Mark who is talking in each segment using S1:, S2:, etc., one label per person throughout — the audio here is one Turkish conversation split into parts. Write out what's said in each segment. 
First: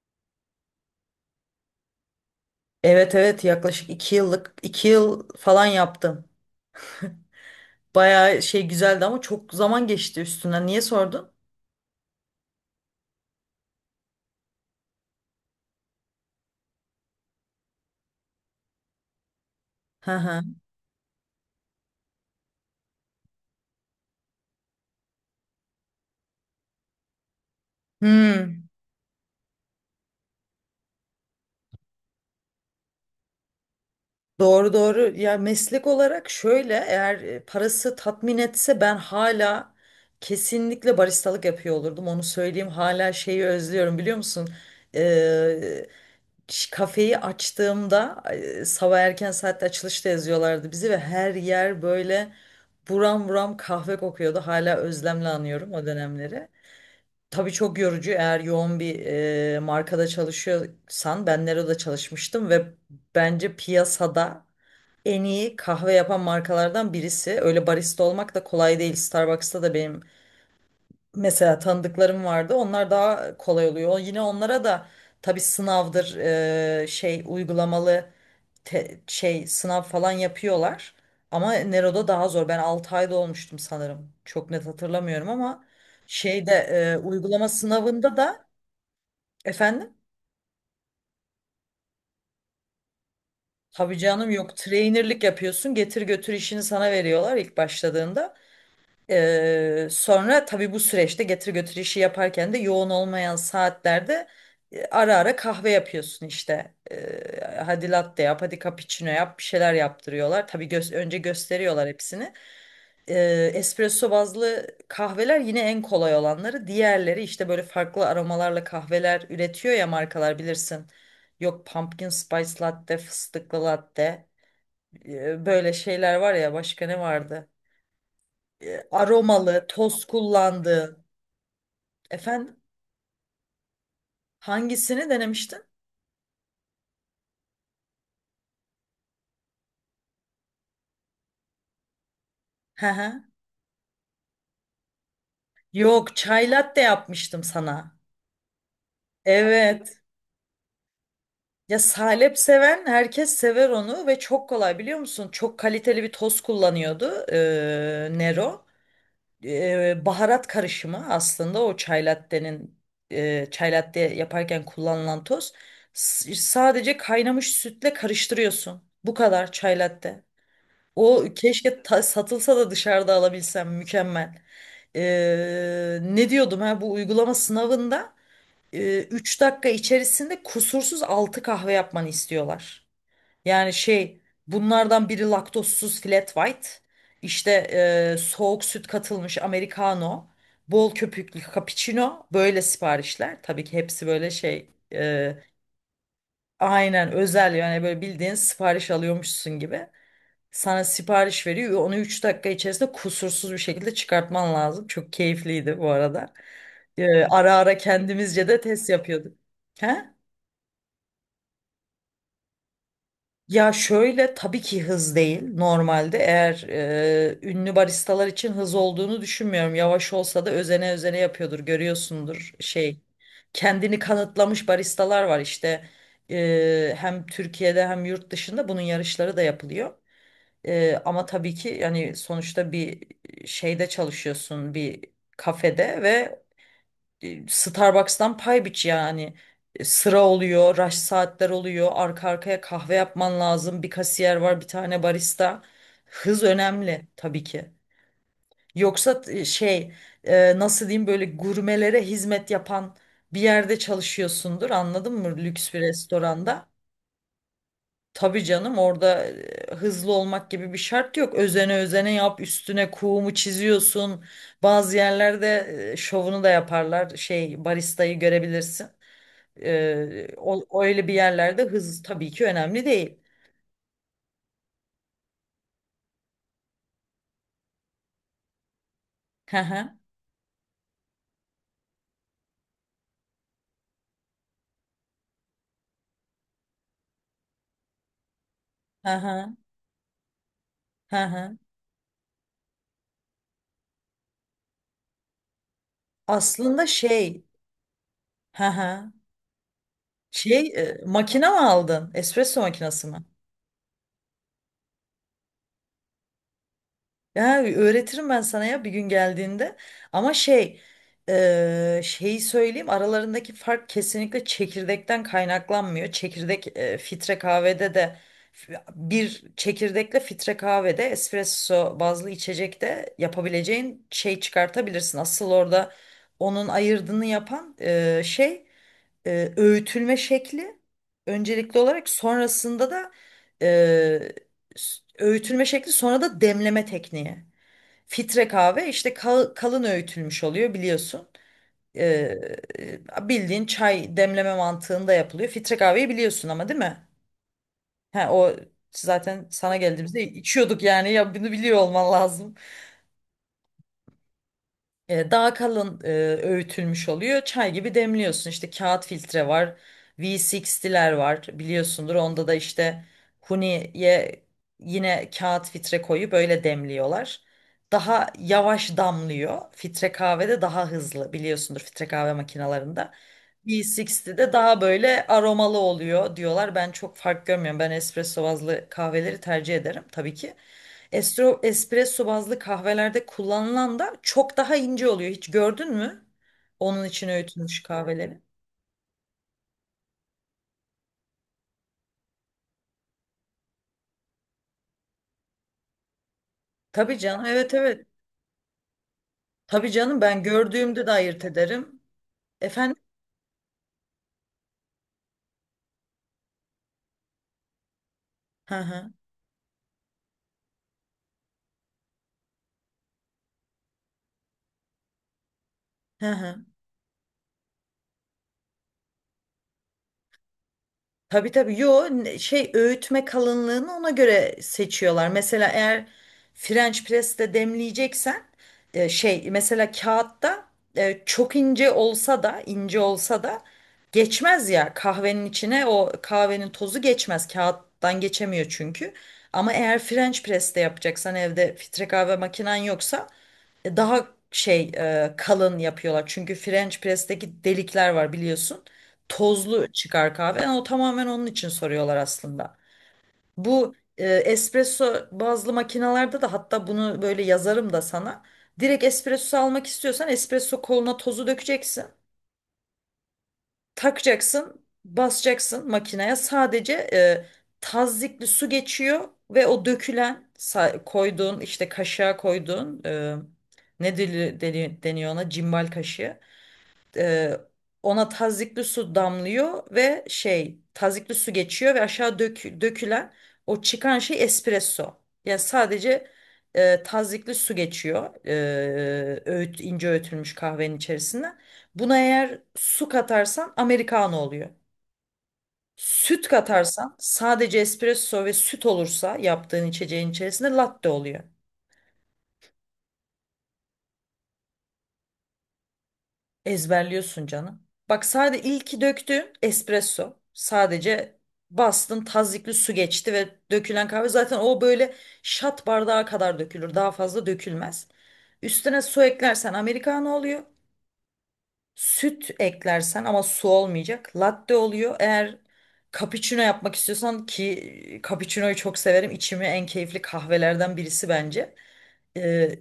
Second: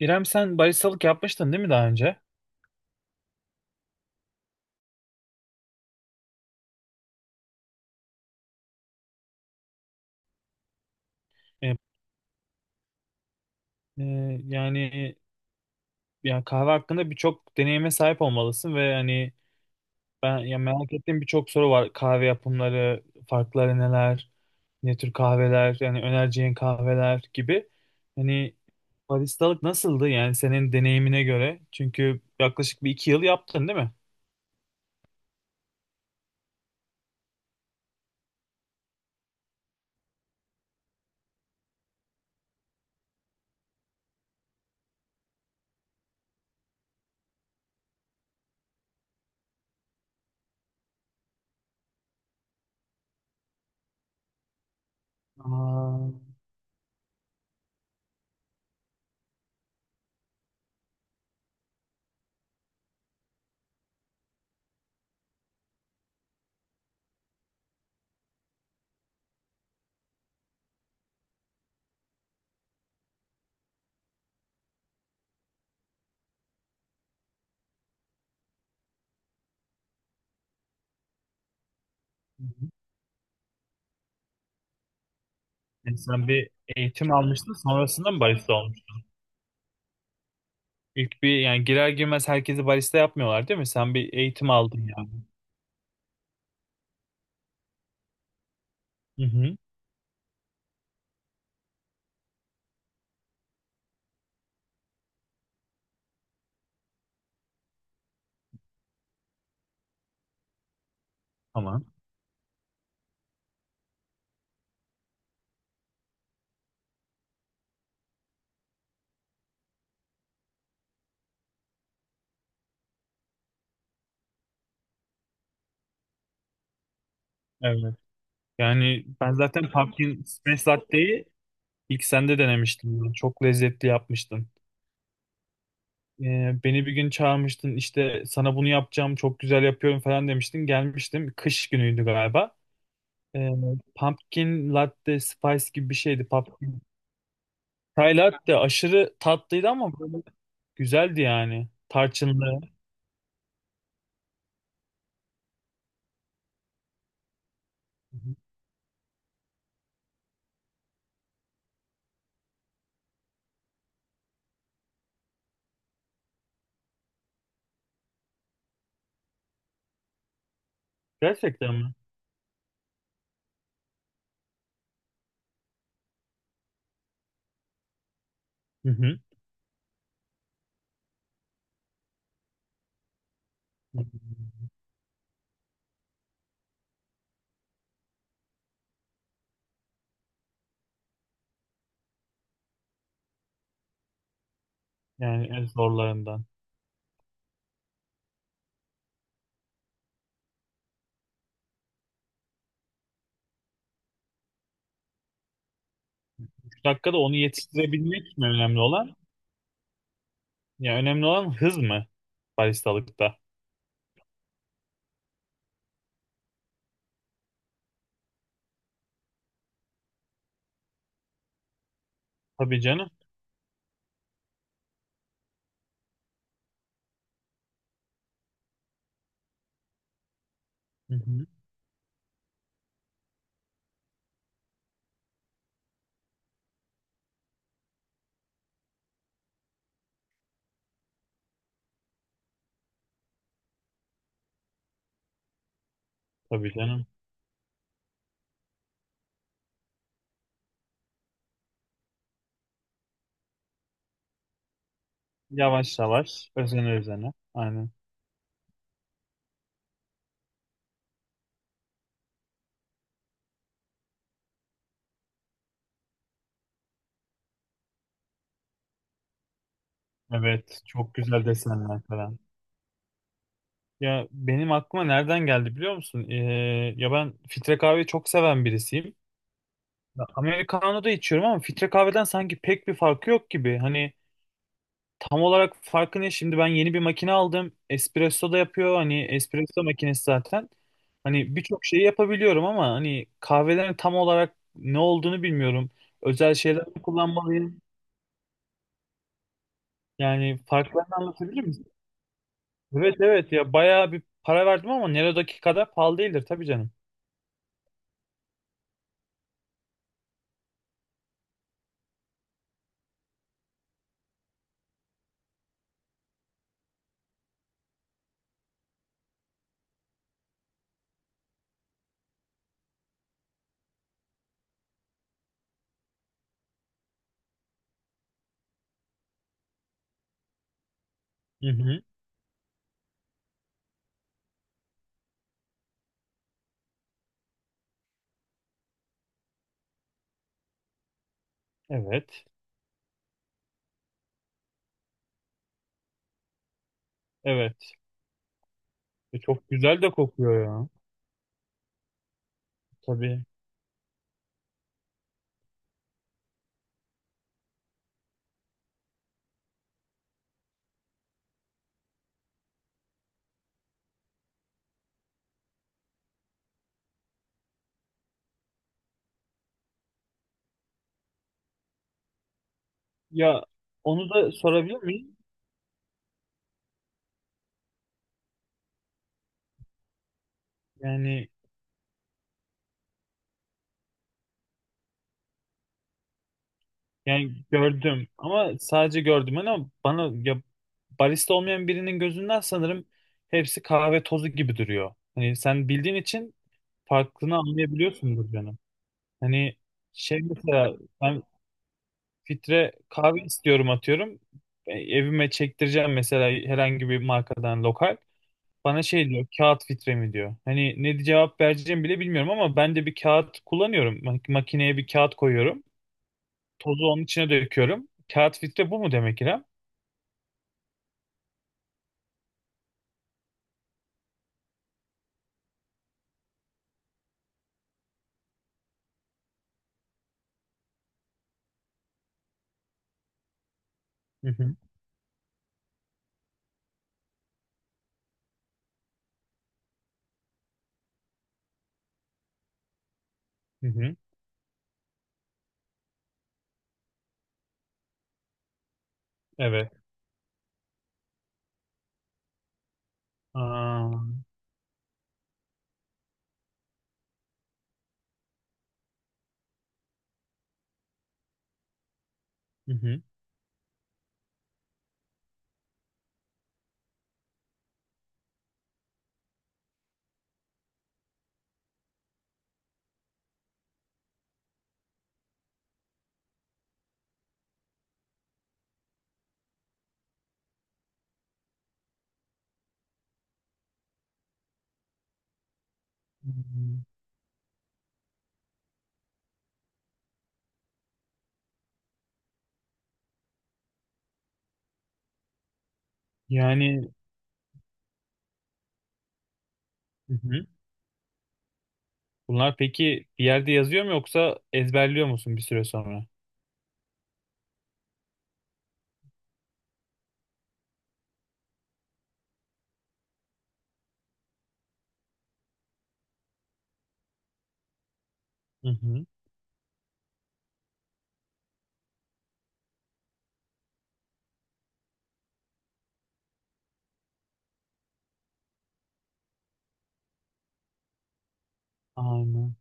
S1: İrem, sen baristalık yapmıştın değil mi daha önce?
S2: Evet, evet, yaklaşık 2 yıllık 2 yıl falan yaptım. Bayağı şey güzeldi ama çok zaman geçti üstünden. Niye sordun?
S1: E, e, yani Ya kahve hakkında birçok deneyime sahip olmalısın ve hani
S2: Hı
S1: ben,
S2: hı.
S1: ya, merak ettiğim birçok soru var. Kahve yapımları, farkları neler? Ne tür kahveler, yani önereceğin kahveler gibi. Hani
S2: Hmm.
S1: baristalık nasıldı yani senin deneyimine göre? Çünkü yaklaşık bir iki yıl yaptın değil mi?
S2: Doğru, doğru. Ya meslek olarak şöyle, eğer parası tatmin etse ben hala kesinlikle baristalık yapıyor olurdum. Onu söyleyeyim, hala şeyi özlüyorum biliyor musun? Ee, Kafeyi açtığımda sabah erken saatte açılışta yazıyorlardı bizi ve her yer böyle buram buram kahve kokuyordu. Hala özlemle anıyorum o
S1: Aa,
S2: dönemleri. Tabii çok yorucu eğer yoğun bir markada çalışıyorsan. Ben Nero'da çalışmıştım ve bence piyasada en iyi kahve yapan markalardan birisi. Öyle barista olmak da kolay değil. Starbucks'ta da benim mesela tanıdıklarım vardı. Onlar daha kolay oluyor. Yine onlara da tabii sınavdır, şey uygulamalı şey sınav falan yapıyorlar. Ama Nero'da daha zor. Ben 6 ayda olmuştum sanırım. Çok net hatırlamıyorum ama
S1: yani sen bir
S2: şeyde
S1: eğitim
S2: uygulama
S1: almıştın sonrasında
S2: sınavında
S1: mı
S2: da.
S1: barista olmuş?
S2: Efendim?
S1: İlk bir, yani girer girmez herkesi barista yapmıyorlar değil mi? Sen
S2: Tabii
S1: bir
S2: canım,
S1: eğitim
S2: yok,
S1: aldın yani.
S2: trainerlik yapıyorsun. Getir götür işini sana veriyorlar ilk başladığında.
S1: Hı hı.
S2: Sonra tabii bu süreçte getir götür işi yaparken de yoğun olmayan saatlerde ara ara kahve yapıyorsun işte. Hadi latte yap, hadi cappuccino yap, bir şeyler yaptırıyorlar. Tabii önce
S1: Tamam.
S2: gösteriyorlar hepsini. Espresso bazlı kahveler yine en kolay olanları. Diğerleri işte böyle farklı aromalarla kahveler üretiyor ya markalar, bilirsin. Yok, pumpkin spice latte, fıstıklı latte. Böyle şeyler var ya, başka ne vardı?
S1: Evet. Yani ben
S2: Aromalı,
S1: zaten
S2: toz
S1: pumpkin spice
S2: kullandığı.
S1: latte'yi İlk sen de
S2: Efendim,
S1: denemiştin bunu. Çok lezzetli yapmıştın.
S2: hangisini denemiştin?
S1: Beni bir gün çağırmıştın, işte sana bunu yapacağım, çok güzel yapıyorum falan demiştin. Gelmiştim. Kış günüydü galiba.
S2: Hı hı.
S1: Ee, Pumpkin latte spice gibi bir
S2: Yok,
S1: şeydi.
S2: çay
S1: Pumpkin.
S2: latte yapmıştım sana.
S1: Chai latte aşırı tatlıydı ama
S2: Evet.
S1: böyle güzeldi yani.
S2: Ya salep
S1: Tarçınlı.
S2: seven herkes sever onu, ve çok kolay biliyor musun? Çok kaliteli bir toz kullanıyordu
S1: Hı hı.
S2: Nero. Baharat karışımı aslında o çay latte'nin, çay latte yaparken kullanılan toz. Sadece kaynamış sütle karıştırıyorsun. Bu kadar çay latte. O,
S1: Gerçekten
S2: keşke
S1: mi?
S2: satılsa da dışarıda alabilsem, mükemmel. Ne diyordum, ha, bu uygulama sınavında?
S1: Hı hı.
S2: 3 dakika içerisinde kusursuz 6 kahve yapmanı istiyorlar. Yani şey, bunlardan biri laktozsuz flat white, işte soğuk süt katılmış americano, bol köpüklü cappuccino, böyle siparişler. Tabii ki hepsi böyle şey,
S1: Yani en zorlarından.
S2: aynen özel, yani böyle bildiğin sipariş alıyormuşsun gibi. Sana sipariş veriyor. Onu 3 dakika içerisinde kusursuz bir şekilde çıkartman lazım. Çok keyifliydi bu arada.
S1: 3 dakikada onu
S2: Ara ara
S1: yetiştirebilmek mi
S2: kendimizce de
S1: önemli
S2: test
S1: olan?
S2: yapıyorduk. He?
S1: Ya önemli olan hız mı baristalıkta?
S2: Ya şöyle, tabii ki hız değil normalde. Eğer ünlü baristalar için hız olduğunu düşünmüyorum. Yavaş olsa da özene özene yapıyordur, görüyorsundur,
S1: Tabii
S2: şey,
S1: canım.
S2: kendini kanıtlamış baristalar var işte. Hem Türkiye'de hem yurt dışında bunun yarışları da yapılıyor.
S1: Hı
S2: Ama
S1: hı.
S2: tabii ki yani sonuçta bir şeyde çalışıyorsun, bir kafede, ve Starbucks'tan pay biç yani. Sıra oluyor, rush saatler oluyor, arka arkaya kahve yapman lazım. Bir kasiyer var, bir tane barista. Hız
S1: Tabii canım.
S2: önemli tabii ki. Yoksa şey, nasıl diyeyim, böyle gurmelere hizmet yapan bir yerde çalışıyorsundur, anladın mı? Lüks bir
S1: Yavaş yavaş,
S2: restoranda.
S1: özene özene. Aynen.
S2: Tabii canım, orada hızlı olmak gibi bir şart yok. Özene özene yap, üstüne kuğumu çiziyorsun. Bazı yerlerde şovunu da yaparlar. Şey, baristayı görebilirsin.
S1: Evet,
S2: Öyle bir
S1: çok güzel
S2: yerlerde hız
S1: desenler
S2: tabii
S1: falan.
S2: ki önemli değil.
S1: Ya benim aklıma nereden geldi biliyor musun? Ya ben filtre kahveyi çok seven birisiyim.
S2: Hı hı,
S1: Ya, americano da içiyorum ama filtre kahveden sanki pek bir farkı yok gibi. Hani tam olarak farkı ne? Şimdi ben yeni bir makine aldım. Espresso da yapıyor.
S2: hı
S1: Hani
S2: hı,
S1: espresso makinesi zaten.
S2: hı
S1: Hani
S2: hı.
S1: birçok şeyi yapabiliyorum ama hani kahvelerin tam olarak ne olduğunu bilmiyorum. Özel
S2: Aslında
S1: şeyler mi
S2: şey,
S1: kullanmalıyım?
S2: hı hı.
S1: Yani
S2: Şey,
S1: farklarını
S2: makine mi
S1: anlatabilir misin?
S2: aldın? Espresso makinesi
S1: Evet
S2: mi?
S1: evet ya bayağı bir para verdim ama Nero'daki kadar pahalı değildir tabii canım.
S2: Ya öğretirim ben sana ya, bir gün geldiğinde. Ama şey, şeyi söyleyeyim, aralarındaki fark kesinlikle çekirdekten kaynaklanmıyor. Çekirdek filtre kahvede de bir çekirdekle filtre kahvede espresso bazlı içecekte yapabileceğin şey çıkartabilirsin. Asıl orada onun ayırdığını yapan şey, öğütülme şekli
S1: Hı
S2: öncelikli
S1: hı.
S2: olarak, sonrasında da eee, öğütülme şekli, sonra da demleme tekniği. Fitre kahve işte kalın öğütülmüş oluyor biliyorsun. Ee,
S1: Evet.
S2: Bildiğin çay demleme mantığında yapılıyor. Fitre kahveyi biliyorsun ama, değil mi?
S1: Evet.
S2: He, o
S1: E,
S2: zaten
S1: çok
S2: sana
S1: güzel de
S2: geldiğimizde
S1: kokuyor
S2: içiyorduk
S1: ya.
S2: yani, ya bunu biliyor olman lazım.
S1: Tabii.
S2: Daha kalın öğütülmüş oluyor. Çay gibi demliyorsun. İşte kağıt filtre var. V60'ler var biliyorsundur. Onda da işte huniye yine kağıt filtre koyup böyle demliyorlar. Daha yavaş damlıyor. Filtre kahvede daha hızlı, biliyorsundur filtre kahve makinalarında.
S1: Ya onu
S2: V60'de
S1: da
S2: daha
S1: sorabilir
S2: böyle
S1: miyim?
S2: aromalı oluyor diyorlar. Ben çok fark görmüyorum. Ben espresso bazlı kahveleri tercih ederim tabii ki.
S1: Yani,
S2: Espresso bazlı kahvelerde kullanılan da çok daha ince oluyor. Hiç gördün mü onun için
S1: yani
S2: öğütülmüş
S1: gördüm
S2: kahveleri?
S1: ama sadece gördüm ama bana, ya, barista olmayan birinin gözünden sanırım hepsi kahve tozu gibi duruyor. Hani sen bildiğin için
S2: Tabii canım.
S1: farklını
S2: Evet, evet.
S1: anlayabiliyorsundur canım. Hani
S2: Tabii canım,
S1: şey
S2: ben
S1: mesela
S2: gördüğümde de
S1: ben
S2: ayırt ederim.
S1: filtre
S2: Efendim?
S1: kahve istiyorum atıyorum. E, evime çektireceğim mesela herhangi bir markadan lokal.
S2: Hı
S1: Bana
S2: hı.
S1: şey diyor, kağıt filtre mi diyor. Hani ne cevap vereceğimi bile bilmiyorum ama ben de bir kağıt kullanıyorum. Makineye bir kağıt koyuyorum.
S2: Hı hı.
S1: Tozu onun içine döküyorum. Kağıt filtre bu mu demek İrem?
S2: Tabii, tabii. Yo, şey, öğütme kalınlığını ona göre seçiyorlar. Mesela eğer French press'te demleyeceksen şey, mesela kağıtta çok ince olsa da ince olsa da
S1: Hı
S2: geçmez
S1: hı.
S2: ya kahvenin içine, o kahvenin tozu geçmez. Kağıttan geçemiyor çünkü. Ama eğer French press'te yapacaksan, evde filtre kahve makinen yoksa,
S1: Hı hı.
S2: daha şey, kalın yapıyorlar. Çünkü French press'teki delikler var biliyorsun, tozlu
S1: Evet.
S2: çıkar kahve. Yani o tamamen onun için soruyorlar aslında. Bu
S1: Aa,
S2: espresso bazlı makinalarda da hatta, bunu böyle yazarım da sana. Direkt espresso almak istiyorsan espresso koluna tozu dökeceksin.
S1: hı hı.
S2: Takacaksın, basacaksın makineye. Sadece tazyikli su geçiyor ve o dökülen, koyduğun, işte kaşığa koyduğun, ne deniyor ona, cimbal kaşığı, e, ona tazikli su damlıyor ve şey, tazikli su geçiyor ve aşağı dökülen, o çıkan şey espresso. Yani sadece
S1: Hmm,
S2: tazikli su geçiyor ince öğütülmüş kahvenin içerisine. Buna eğer su katarsan americano oluyor. Süt
S1: yani,
S2: katarsan, sadece espresso ve süt olursa yaptığın içeceğin
S1: hı hı.
S2: içerisinde, latte oluyor.
S1: Bunlar peki bir yerde yazıyor mu yoksa ezberliyor musun bir süre sonra?
S2: Ezberliyorsun canım. Bak, sadece ilki döktüğün espresso. Sadece bastın, tazyikli su geçti ve dökülen kahve zaten o böyle şat bardağı kadar dökülür. Daha fazla dökülmez.
S1: Hı
S2: Üstüne su
S1: hı.
S2: eklersen americano oluyor. Süt eklersen, ama su olmayacak, latte oluyor. Eğer cappuccino yapmak istiyorsan, ki cappuccino'yu çok severim, İçimi en keyifli kahvelerden birisi bence. Ee,
S1: Aynen.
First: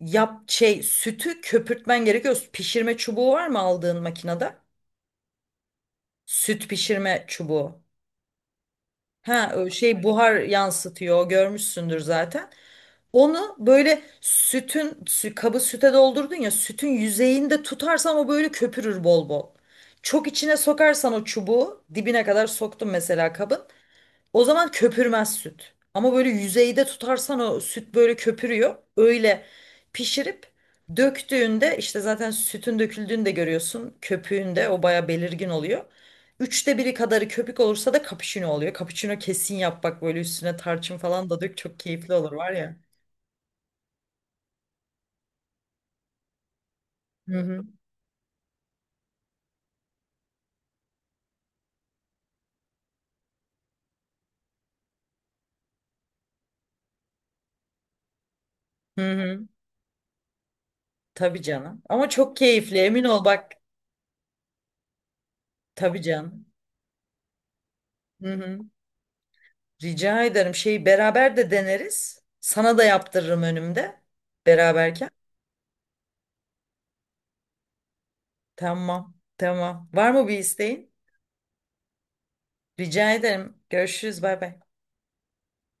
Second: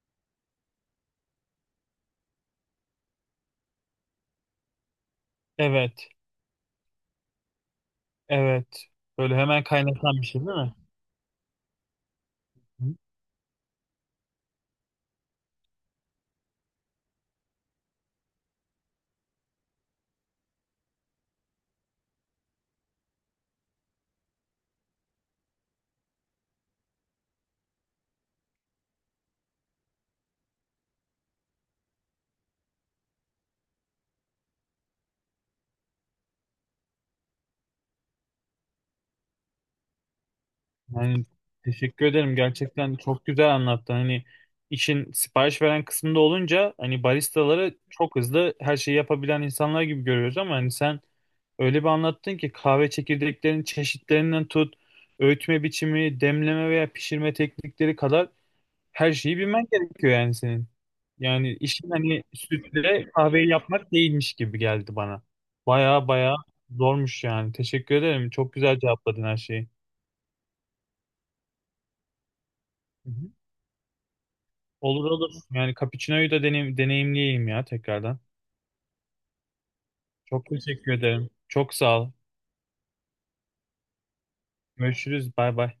S2: Yap, şey, sütü köpürtmen gerekiyor. Pişirme çubuğu var mı aldığın makinede?
S1: Evet.
S2: Süt pişirme çubuğu.
S1: Evet. Böyle
S2: Ha,
S1: hemen
S2: şey,
S1: kaynatan bir
S2: buhar
S1: şey değil mi?
S2: yansıtıyor, görmüşsündür zaten. Onu böyle sütün, kabı süte doldurdun ya, sütün yüzeyinde tutarsan o böyle köpürür bol bol. Çok içine sokarsan, o çubuğu dibine kadar soktum mesela kabın, o zaman köpürmez süt. Ama böyle yüzeyde tutarsan o süt böyle köpürüyor. Öyle pişirip döktüğünde işte zaten sütün döküldüğünü de görüyorsun. Köpüğünde o baya belirgin oluyor. 1/3 kadarı köpük olursa da cappuccino oluyor. Cappuccino kesin yap, bak, böyle üstüne tarçın
S1: Yani
S2: falan da dök, çok
S1: teşekkür
S2: keyifli olur
S1: ederim.
S2: var ya.
S1: Gerçekten çok güzel anlattın. Hani işin sipariş veren kısmında olunca hani
S2: Hı hı.
S1: baristaları çok hızlı her şeyi yapabilen insanlar gibi görüyoruz ama hani sen öyle bir anlattın ki kahve çekirdeklerinin çeşitlerinden tut, öğütme biçimi, demleme veya pişirme teknikleri kadar
S2: Hı
S1: her şeyi
S2: hı.
S1: bilmen gerekiyor yani senin.
S2: Tabii
S1: Yani
S2: canım.
S1: işin
S2: Ama
S1: hani
S2: çok keyifli, emin
S1: sütle
S2: ol
S1: kahveyi
S2: bak.
S1: yapmak değilmiş gibi geldi bana.
S2: Tabii
S1: Baya baya
S2: canım.
S1: zormuş yani. Teşekkür ederim.
S2: Hı
S1: Çok
S2: hı.
S1: güzel cevapladın her şeyi.
S2: Rica ederim. Şeyi beraber de deneriz, sana da
S1: Hı hı.
S2: yaptırırım önümde. Beraberken.
S1: Olur olur. Yani cappuccino'yu da deneyimleyeyim ya tekrardan.
S2: Tamam, tamam. Var mı bir
S1: Çok
S2: isteğin?
S1: teşekkür ederim. Çok sağ ol.
S2: Rica ederim. Görüşürüz. Bay bay.
S1: Görüşürüz. Bay bay.